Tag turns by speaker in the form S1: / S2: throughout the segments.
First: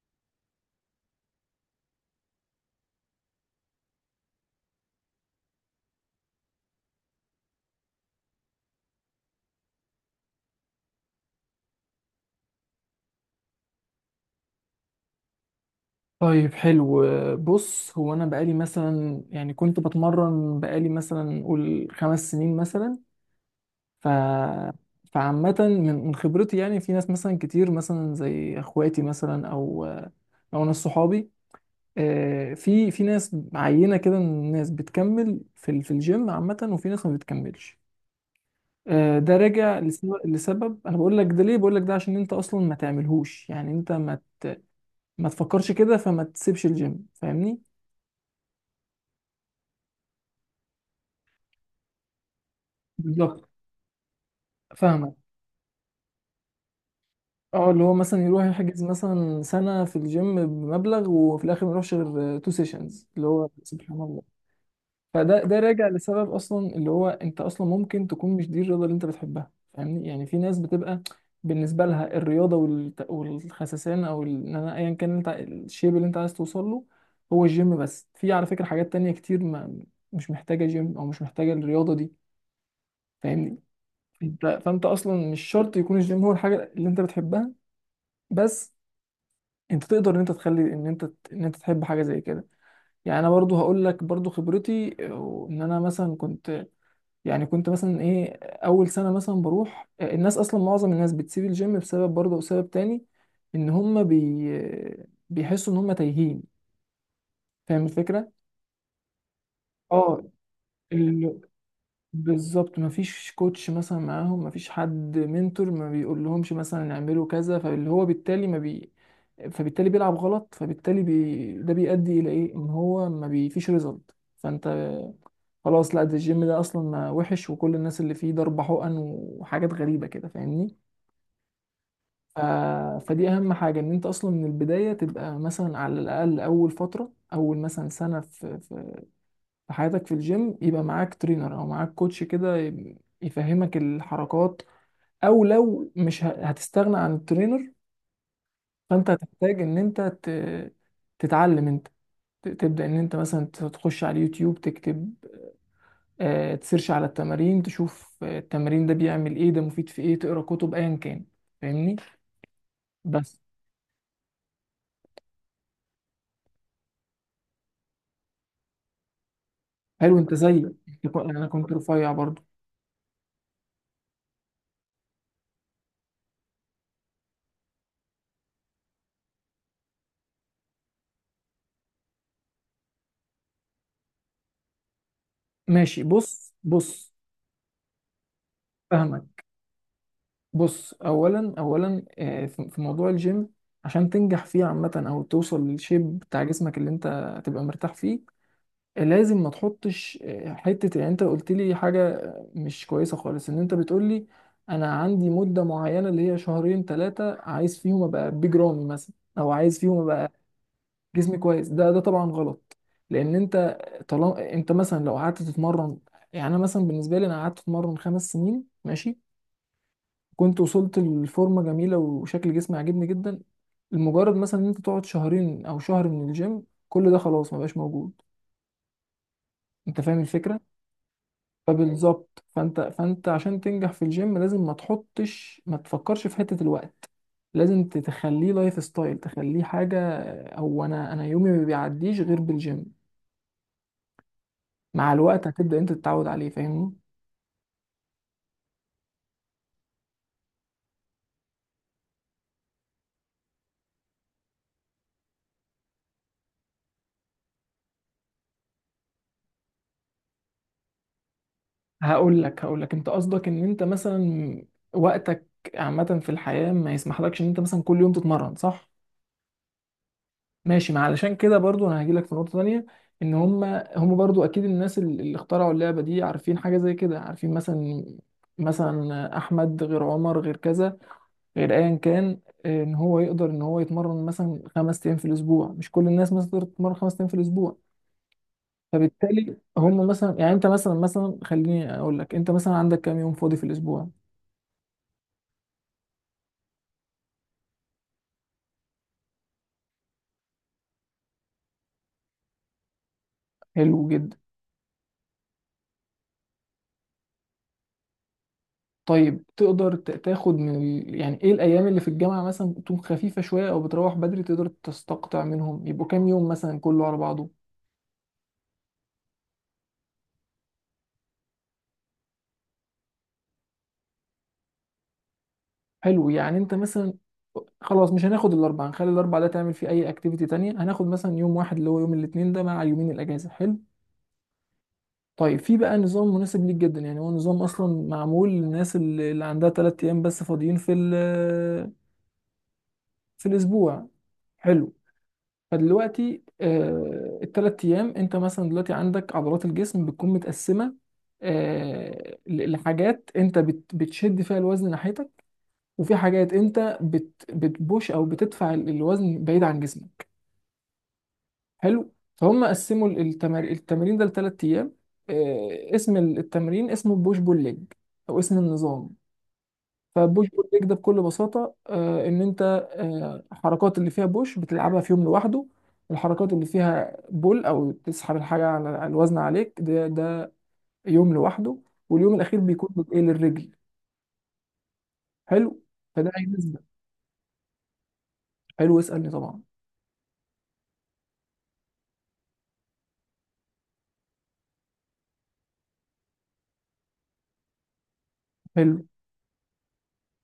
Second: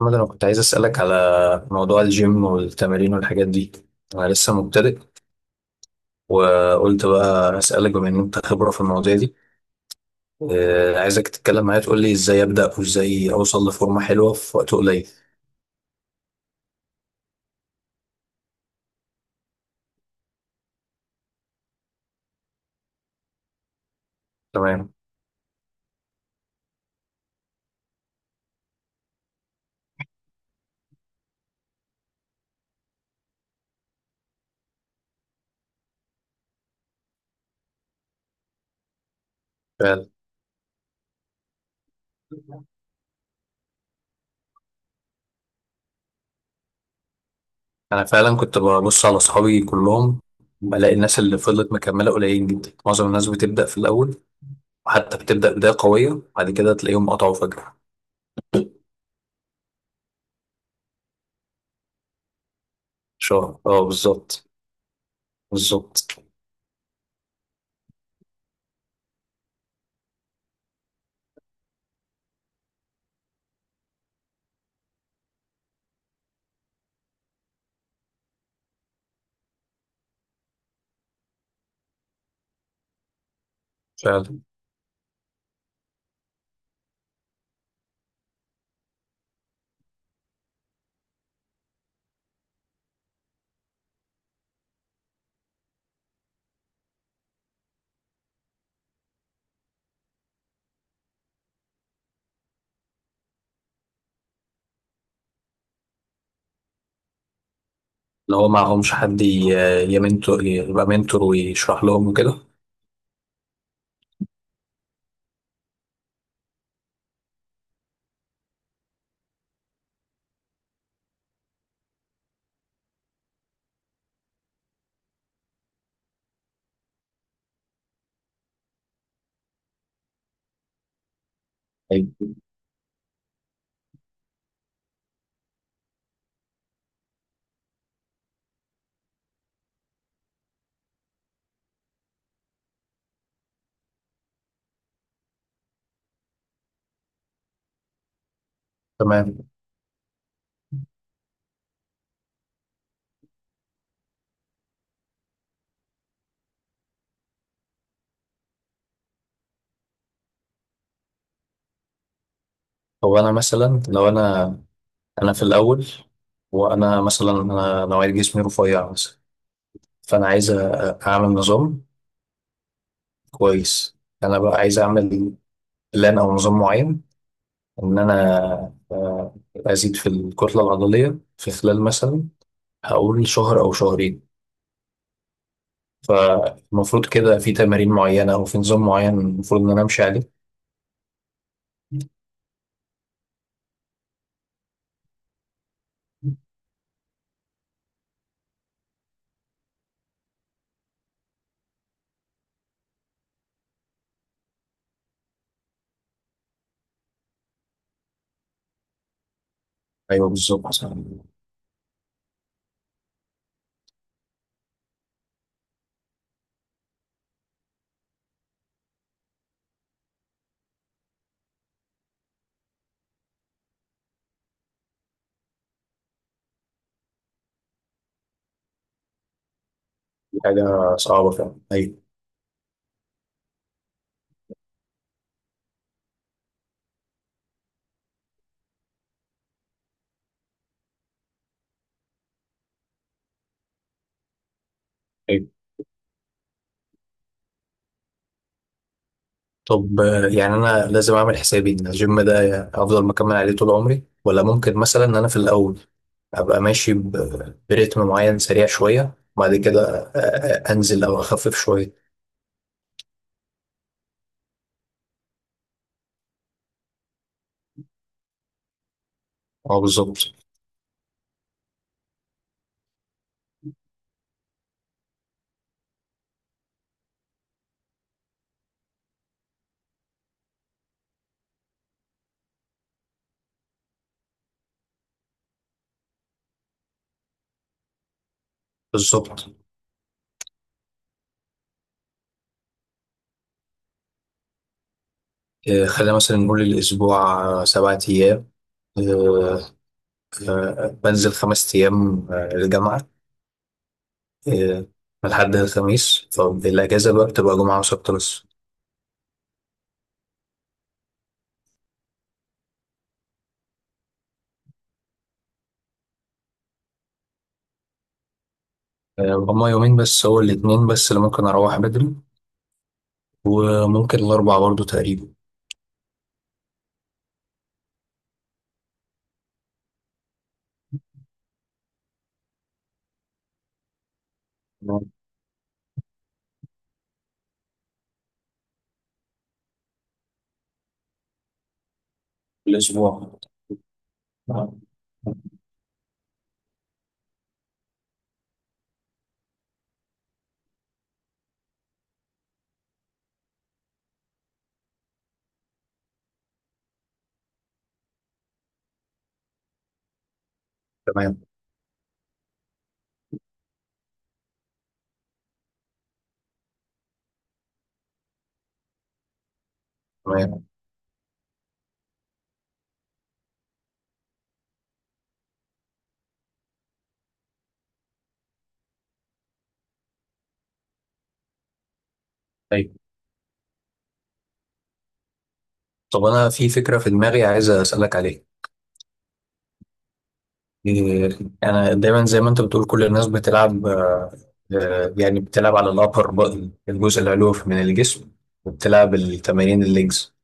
S1: محمد، أنا كنت عايز أسألك على موضوع الجيم والتمارين والحاجات دي. أنا لسه مبتدئ وقلت بقى أسألك بما إن أنت خبرة في المواضيع دي. عايزك تتكلم معايا تقول لي إزاي أبدأ وإزاي أوصل لفورمة حلوة في وقت قليل.
S2: طيب، حلو. بص، هو انا بقالي مثلا يعني كنت بتمرن بقالي مثلا قول خمس سنين مثلا. ف
S1: تمام.
S2: فعامة من خبرتي، يعني في ناس مثلا كتير مثلا زي اخواتي مثلا او ناس صحابي. في ناس عينة كده من الناس بتكمل في الجيم عامة، وفي ناس ما بتكملش. ده راجع
S1: فعلا.
S2: لسبب. انا بقول لك ده ليه؟ بقول لك ده عشان انت اصلا ما تعملهوش، يعني انت ما تفكرش كده، فما تسيبش الجيم، فاهمني.
S1: أنا فعلا كنت ببص على أصحابي كلهم، بلاقي الناس اللي فضلت مكملة قليلين جدا، معظم الناس
S2: بالظبط،
S1: بتبدأ في الأول
S2: فاهمك.
S1: وحتى بتبدأ بداية قوية بعد كده تلاقيهم قطعوا
S2: اه،
S1: فجأة.
S2: اللي هو مثلا يروح يحجز مثلا سنة في الجيم بمبلغ، وفي الآخر ما يروحش غير تو سيشنز اللي هو
S1: شهر، أه
S2: سبحان الله.
S1: بالظبط.
S2: فده راجع
S1: بالظبط.
S2: لسبب أصلا، اللي هو أنت أصلا ممكن تكون مش دي الرياضة اللي أنت بتحبها، فاهمني. يعني في ناس بتبقى بالنسبة لها الرياضة والخسسان إن أنا أيا كان أنت الشيب اللي أنت عايز توصل له هو الجيم بس. في على فكرة حاجات تانية كتير ما، مش محتاجة جيم أو مش محتاجة الرياضة دي، فاهمني.
S1: فعلا.
S2: فأنت أصلا مش شرط يكون الجيم هو الحاجة اللي أنت بتحبها بس. انت تقدر ان انت تخلي ان انت تحب حاجه زي كده. يعني انا برضو هقول لك برضو خبرتي. ان انا مثلا كنت، يعني كنت مثلا ايه، اول سنه مثلا بروح. الناس اصلا معظم الناس بتسيب الجيم بسبب برضو، وسبب تاني ان هم بيحسوا ان هم تايهين، فاهم الفكره.
S1: اللي هو معهمش حد
S2: اه
S1: يمنتور، يبقى منتور ويشرح لهم وكده.
S2: بالظبط، مفيش كوتش مثلا معاهم، مفيش حد منتور ما بيقول لهمش مثلا اعملوا كذا، فاللي هو بالتالي ما بي فبالتالي بيلعب غلط، ده بيؤدي الى ايه، ان هو ما بي- فيش ريزلت، فانت خلاص، لا ده الجيم ده اصلا ما وحش، وكل الناس اللي فيه ضرب حقن وحاجات غريبة كده، فاهمني.
S1: أيوة.
S2: ف... فدي اهم حاجة، ان انت اصلا من البداية تبقى مثلا على الاقل اول فترة، اول مثلا سنة في حياتك في الجيم، يبقى معاك ترينر او معاك كوتش كده يفهمك الحركات. او لو مش هتستغنى عن الترينر، فانت
S1: تمام.
S2: هتحتاج ان انت تتعلم انت، تبدأ ان انت مثلا تخش على اليوتيوب، تكتب. تسيرش على التمارين، تشوف التمرين ده بيعمل ايه، ده مفيد في ايه، تقرا كتب، ايا كان، فاهمني
S1: هو أنا
S2: بس.
S1: مثلا لو أنا، أنا في الأول، وأنا مثلا أنا نوعية جسمي رفيع مثلا،
S2: حلو،
S1: فأنا
S2: انت
S1: عايز
S2: زي
S1: أعمل
S2: انا كنت
S1: نظام.
S2: رفيع برضو.
S1: كويس. أنا بقى عايز أعمل بلان أو نظام معين، إن أنا آه، أزيد في الكتلة العضلية في خلال مثلا، هقول شهر أو شهرين.
S2: ماشي، بص
S1: فالمفروض
S2: بص،
S1: كده في تمارين معينة أو في نظام معين
S2: فاهمك.
S1: المفروض إن أنا أمشي عليه.
S2: بص، اولا اولا في موضوع الجيم عشان تنجح فيه عامه، او توصل للشيب بتاع جسمك اللي انت هتبقى مرتاح فيه. لازم ما تحطش حته، يعني انت قلت لي حاجه مش كويسه خالص، ان انت بتقول لي انا عندي مده معينه، اللي هي شهرين ثلاثه، عايز فيهم ابقى بيج رامي مثلا، او عايز فيهم
S1: أيوه
S2: ابقى
S1: بالظبط.
S2: جسمي كويس. ده طبعا غلط. لان انت طالما انت مثلا لو قعدت تتمرن، يعني انا مثلا بالنسبه لي، انا قعدت اتمرن خمس سنين ماشي، كنت وصلت لفورمه جميله، وشكل جسمي عاجبني جدا، لمجرد مثلا ان انت تقعد شهرين او شهر من الجيم، كل ده خلاص ما بقاش موجود. انت فاهم الفكره؟
S1: حاجة صعبة فعلا، أيوة.
S2: فبالظبط، فانت عشان تنجح في الجيم لازم ما تحطش ما تفكرش في حته الوقت، لازم تخليه لايف ستايل، تخليه حاجه. او انا يومي ما بيعديش غير بالجيم. مع الوقت
S1: أيوة.
S2: هتبدا انت تتعود عليه، فاهمني.
S1: طب يعني أنا لازم أعمل حسابي إن الجيم ده أفضل مكمل عليه طول عمري، ولا ممكن مثلا إن أنا في الأول أبقى ماشي برتم معين سريع شوية وبعد كده أنزل أو أخفف شوية؟
S2: هقول لك انت قصدك ان انت مثلا وقتك عامه في الحياه ما يسمحلكش ان انت مثلا كل يوم تتمرن، صح.
S1: أه بالظبط.
S2: ماشي، ما علشان كده برضو انا هجيلك في نقطة تانية. ان هم برضو اكيد الناس اللي اخترعوا اللعبة دي، عارفين حاجة زي كده، عارفين مثلا، مثلا احمد غير عمر غير كذا غير ايا كان، ان هو يقدر ان هو يتمرن مثلا خمس ايام في الاسبوع. مش كل الناس مثلا تقدر تتمرن خمس ايام في الاسبوع،
S1: بالظبط.
S2: فبالتالي هم مثلا، يعني انت مثلا خليني اقول لك، انت مثلا عندك كام يوم فاضي في الاسبوع؟
S1: خلينا مثلا نقول الأسبوع سبعة أيام. آه، بنزل خمس أيام الجامعة،
S2: حلو جدا.
S1: آه، من الحد للخميس، فالأجازة بقى بتبقى جمعة وسبت بس.
S2: طيب، تقدر تاخد من يعني ايه الايام اللي في الجامعه مثلا تكون خفيفه شويه، او بتروح بدري، تقدر تستقطع منهم، يبقوا كام يوم مثلا كله على بعضه؟
S1: هما يومين بس، هو الاتنين بس اللي ممكن أروح بدري، وممكن الأربع برضو تقريبا.
S2: حلو، يعني انت مثلا خلاص، مش هناخد الاربعه، هنخلي الاربعه ده تعمل فيه اي اكتيفيتي تانية، هناخد مثلا يوم واحد اللي هو يوم الاثنين ده مع يومين الاجازه. حلو. طيب في بقى نظام مناسب ليك جدا، يعني هو نظام اصلا معمول للناس اللي عندها ثلاث ايام بس فاضيين في
S1: في الأسبوع.
S2: في الاسبوع.
S1: آه.
S2: حلو. فدلوقتي التلات ايام، انت مثلا دلوقتي عندك عضلات الجسم بتكون متقسمه. لحاجات انت بتشد فيها الوزن ناحيتك، وفي حاجات انت بتبوش او بتدفع الوزن بعيد عن جسمك.
S1: تمام.
S2: حلو، فهم قسموا التمرين ده لتلات ايام. اسم التمرين اسمه بوش بول ليج، او اسم النظام. فبوش
S1: تمام.
S2: بول ليج ده بكل بساطة إن أنت، الحركات اللي فيها بوش بتلعبها في يوم لوحده، الحركات اللي فيها بول أو تسحب الحاجة على الوزن عليك ده يوم لوحده، واليوم الأخير
S1: طيب.
S2: بيكون إيه، للرجل. حلو،
S1: طب
S2: فده أي
S1: أنا في
S2: نسبة.
S1: فكرة في دماغي عايز أسألك عليها.
S2: حلو، اسألني طبعا.
S1: أنا دايما زي ما أنت بتقول كل الناس بتلعب، يعني بتلعب على الأبر بطن، الجزء العلوي من الجسم،
S2: حلو
S1: وبتلعب التمارين الليجز.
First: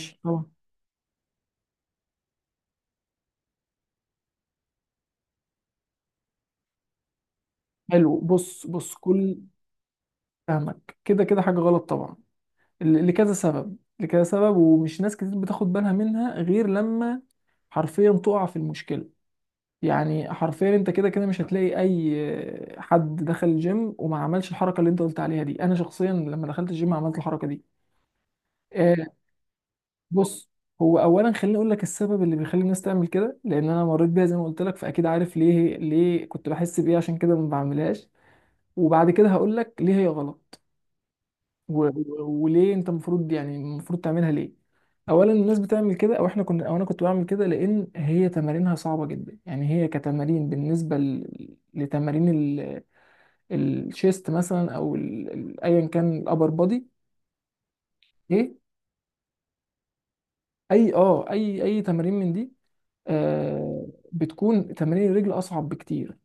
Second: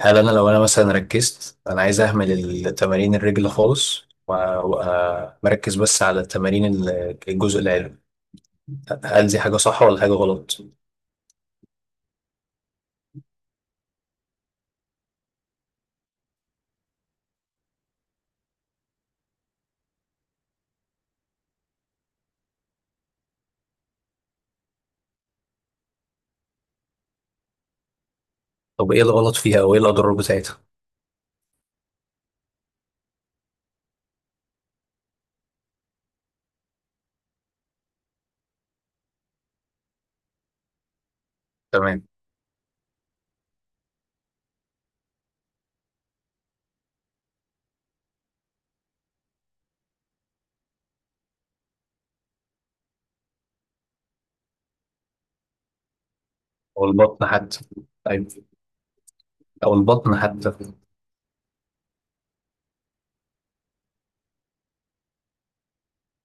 S1: هل أنا
S2: طبعا.
S1: لو أنا مثلا ركزت، أنا عايز أهمل التمارين الرجل خالص ومركز بس على التمارين الجزء العلوي،
S2: حلو، بص بص
S1: هل
S2: كل
S1: دي حاجة صح ولا حاجة غلط؟
S2: فهمك، كده كده حاجة غلط طبعا. لكذا سبب، لكذا سبب. ومش ناس كتير بتاخد بالها منها غير لما حرفيا تقع في المشكلة، يعني حرفيا انت كده كده مش هتلاقي اي حد دخل الجيم وما عملش الحركه اللي انت قلت عليها دي. انا شخصيا لما دخلت الجيم عملت الحركه دي.
S1: طب إيه
S2: آه.
S1: الغلط فيها أو إيه الأضرار
S2: بص،
S1: بتاعتها؟
S2: هو اولا خليني اقول لك السبب اللي بيخلي الناس تعمل كده، لان انا مريت بيها زي ما قلت لك، فاكيد عارف ليه كنت بحس بايه، عشان كده ما بعملهاش، وبعد كده هقول لك ليه هي غلط،
S1: تمام.
S2: وليه انت المفروض، يعني المفروض تعملها ليه. اولا، الناس بتعمل كده، او احنا كنا، او انا كنت بعمل كده، لان هي تمارينها صعبه جدا، يعني هي كتمارين بالنسبه لتمارين الشيست مثلا، او ايا كان الابر
S1: أو
S2: بودي.
S1: البطن حتى. طيب.
S2: ايه
S1: أو البطن حتى.
S2: اي اه اي اي تمارين من دي، آه. بتكون تمارين الرجل اصعب بكتير،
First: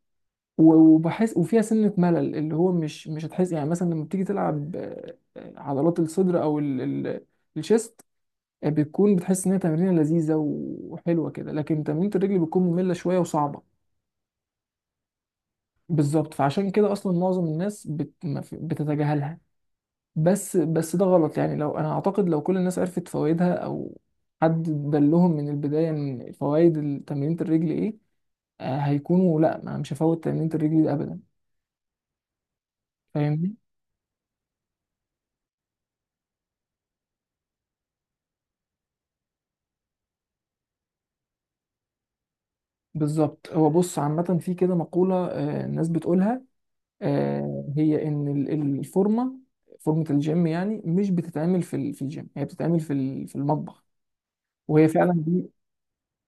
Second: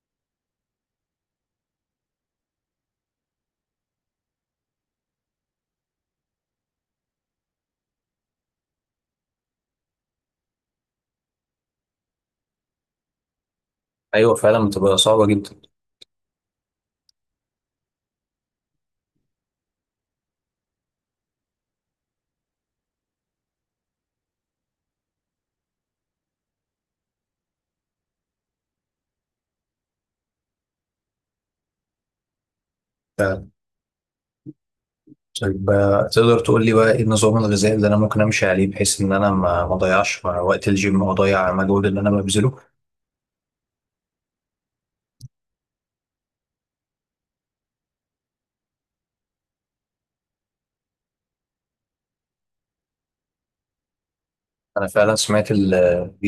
S2: وبحس وفيها سنة ملل، اللي هو مش هتحس، يعني مثلا لما بتيجي تلعب عضلات الصدر، او ال- الشيست، بتكون بتحس ان هي تمرينه لذيذه وحلوه كده، لكن تمرينه الرجل بتكون ممله شويه وصعبه.
S1: أيوه فعلا بتبقى صعبة جدا.
S2: بالظبط، فعشان كده اصلا معظم الناس بت... ما في- بتتجاهلها. بس، بس ده غلط، يعني لو انا اعتقد لو كل الناس عرفت فوائدها، او حد دلهم من البدايه ان فوائد تمرينة الرجل ايه، هيكونوا لا، ما انا مش هفوت تمرينة الرجل دي ابدا، فاهمني.
S1: طيب تقدر تقول لي بقى إيه النظام الغذائي اللي أنا ممكن أمشي عليه، بحيث إن أنا ما أضيعش وقت الجيم وأضيع المجهود اللي أنا ببذله؟
S2: بالظبط. هو بص، عامه في كده مقوله الناس بتقولها، هي ان الفورمه، فورمه الجيم يعني مش بتتعمل في الجيم، هي بتتعمل في المطبخ. وهي
S1: أنا
S2: فعلا
S1: فعلا
S2: دي،
S1: سمعت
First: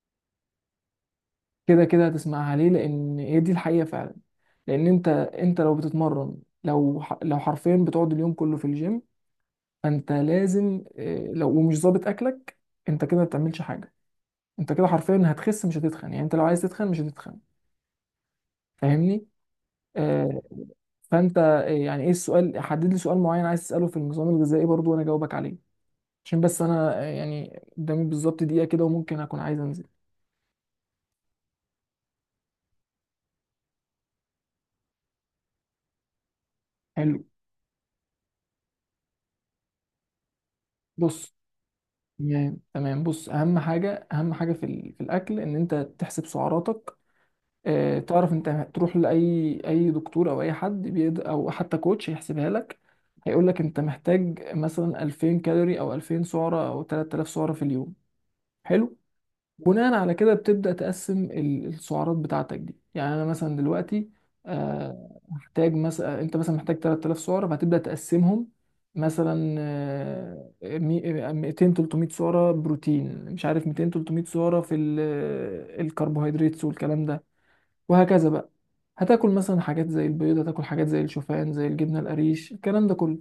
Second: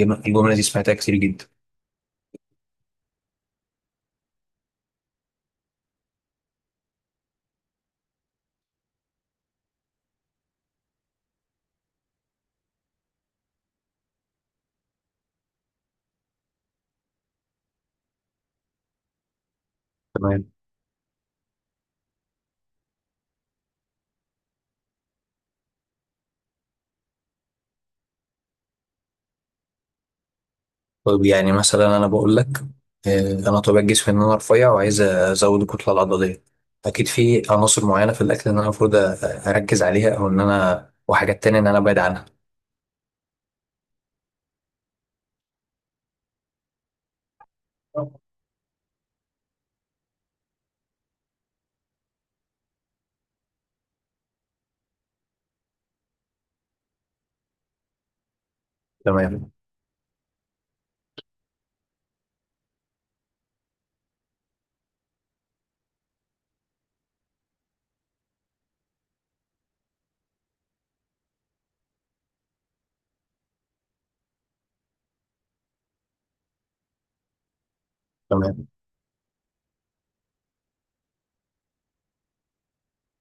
S1: الجملة دي، سمعتها كتير جدا.
S2: كده كده هتسمعها، ليه؟ لان هي دي الحقيقه فعلا، لان انت لو بتتمرن، لو حرفيا بتقعد اليوم كله في الجيم، فانت لازم إيه، لو ومش ظابط اكلك انت كده ما بتعملش حاجه، انت كده حرفيا هتخس، مش هتتخن، يعني انت لو عايز تتخن مش هتتخن، فاهمني، آه.
S1: تمام.
S2: فانت يعني ايه السؤال؟ حدد لي سؤال معين عايز تساله في النظام الغذائي برضو، وانا اجاوبك عليه، عشان بس انا يعني قدامي بالظبط دقيقه كده، وممكن اكون عايز انزل.
S1: طيب يعني مثلا انا بقول لك، انا طبيعة جسمي ان انا رفيع وعايز ازود الكتله العضليه. اكيد
S2: حلو،
S1: في عناصر معينه في الاكل ان انا المفروض اركز عليها، او ان انا
S2: بص،
S1: وحاجات تانية ان انا ابعد عنها.
S2: تمام تمام، بص، اهم حاجه، اهم حاجه في الاكل ان انت تحسب سعراتك. تعرف، انت تروح لاي اي دكتور او اي حد بيد، او حتى كوتش، هيحسبها لك، هيقول لك انت محتاج مثلا 2000 كالوري، او 2000 سعره، او 3000 سعره في اليوم. حلو،
S1: تمام.
S2: بناء على كده بتبدأ تقسم السعرات بتاعتك دي، يعني انا مثلا دلوقتي محتاج مثلا، انت مثلا محتاج 3000 سعرة، فهتبدأ تقسمهم. مثلا 200 300 سعرة بروتين، مش عارف، 200 300 سعرة الكربوهيدرات والكلام ده، وهكذا بقى.
S1: تمام.
S2: هتاكل مثلا حاجات زي البيض، هتاكل حاجات زي الشوفان، زي الجبنة القريش، الكلام ده كله،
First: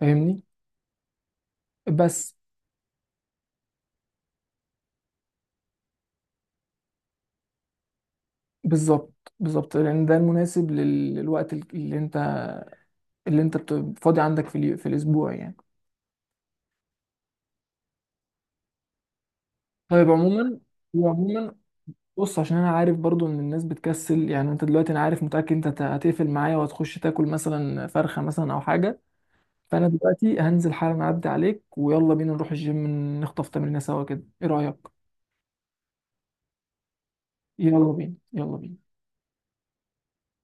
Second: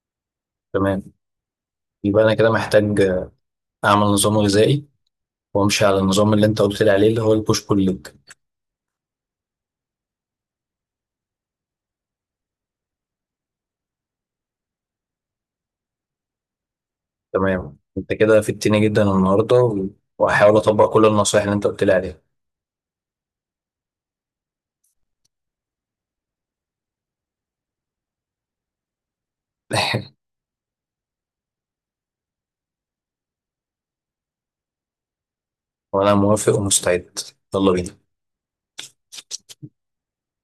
S2: فاهمني
S1: تمام. يبقى
S2: بس.
S1: انا كده محتاج اعمل نظام غذائي وامشي على النظام اللي انت قلت لي عليه اللي هو البوش بول ليج.
S2: بالظبط، بالظبط، لان ده المناسب للوقت اللي انت، اللي انت فاضي عندك في الاسبوع يعني.
S1: تمام، انت كده فدتني جدا النهارده
S2: طيب
S1: وهحاول
S2: عموما.
S1: اطبق كل النصائح
S2: وعموما
S1: اللي انت قلت لي عليها.
S2: بص، عشان انا عارف برضو ان الناس بتكسل، يعني انت دلوقتي، انا عارف متاكد انت هتقفل معايا وهتخش تاكل مثلا فرخه مثلا او حاجه. فانا دلوقتي هنزل حالا اعدي عليك، ويلا بينا نروح الجيم، نخطف تمرينه سوا كده، ايه رايك؟
S1: وانا موافق ومستعد. يلا
S2: يلا
S1: بينا.
S2: بينا، يلا بينا.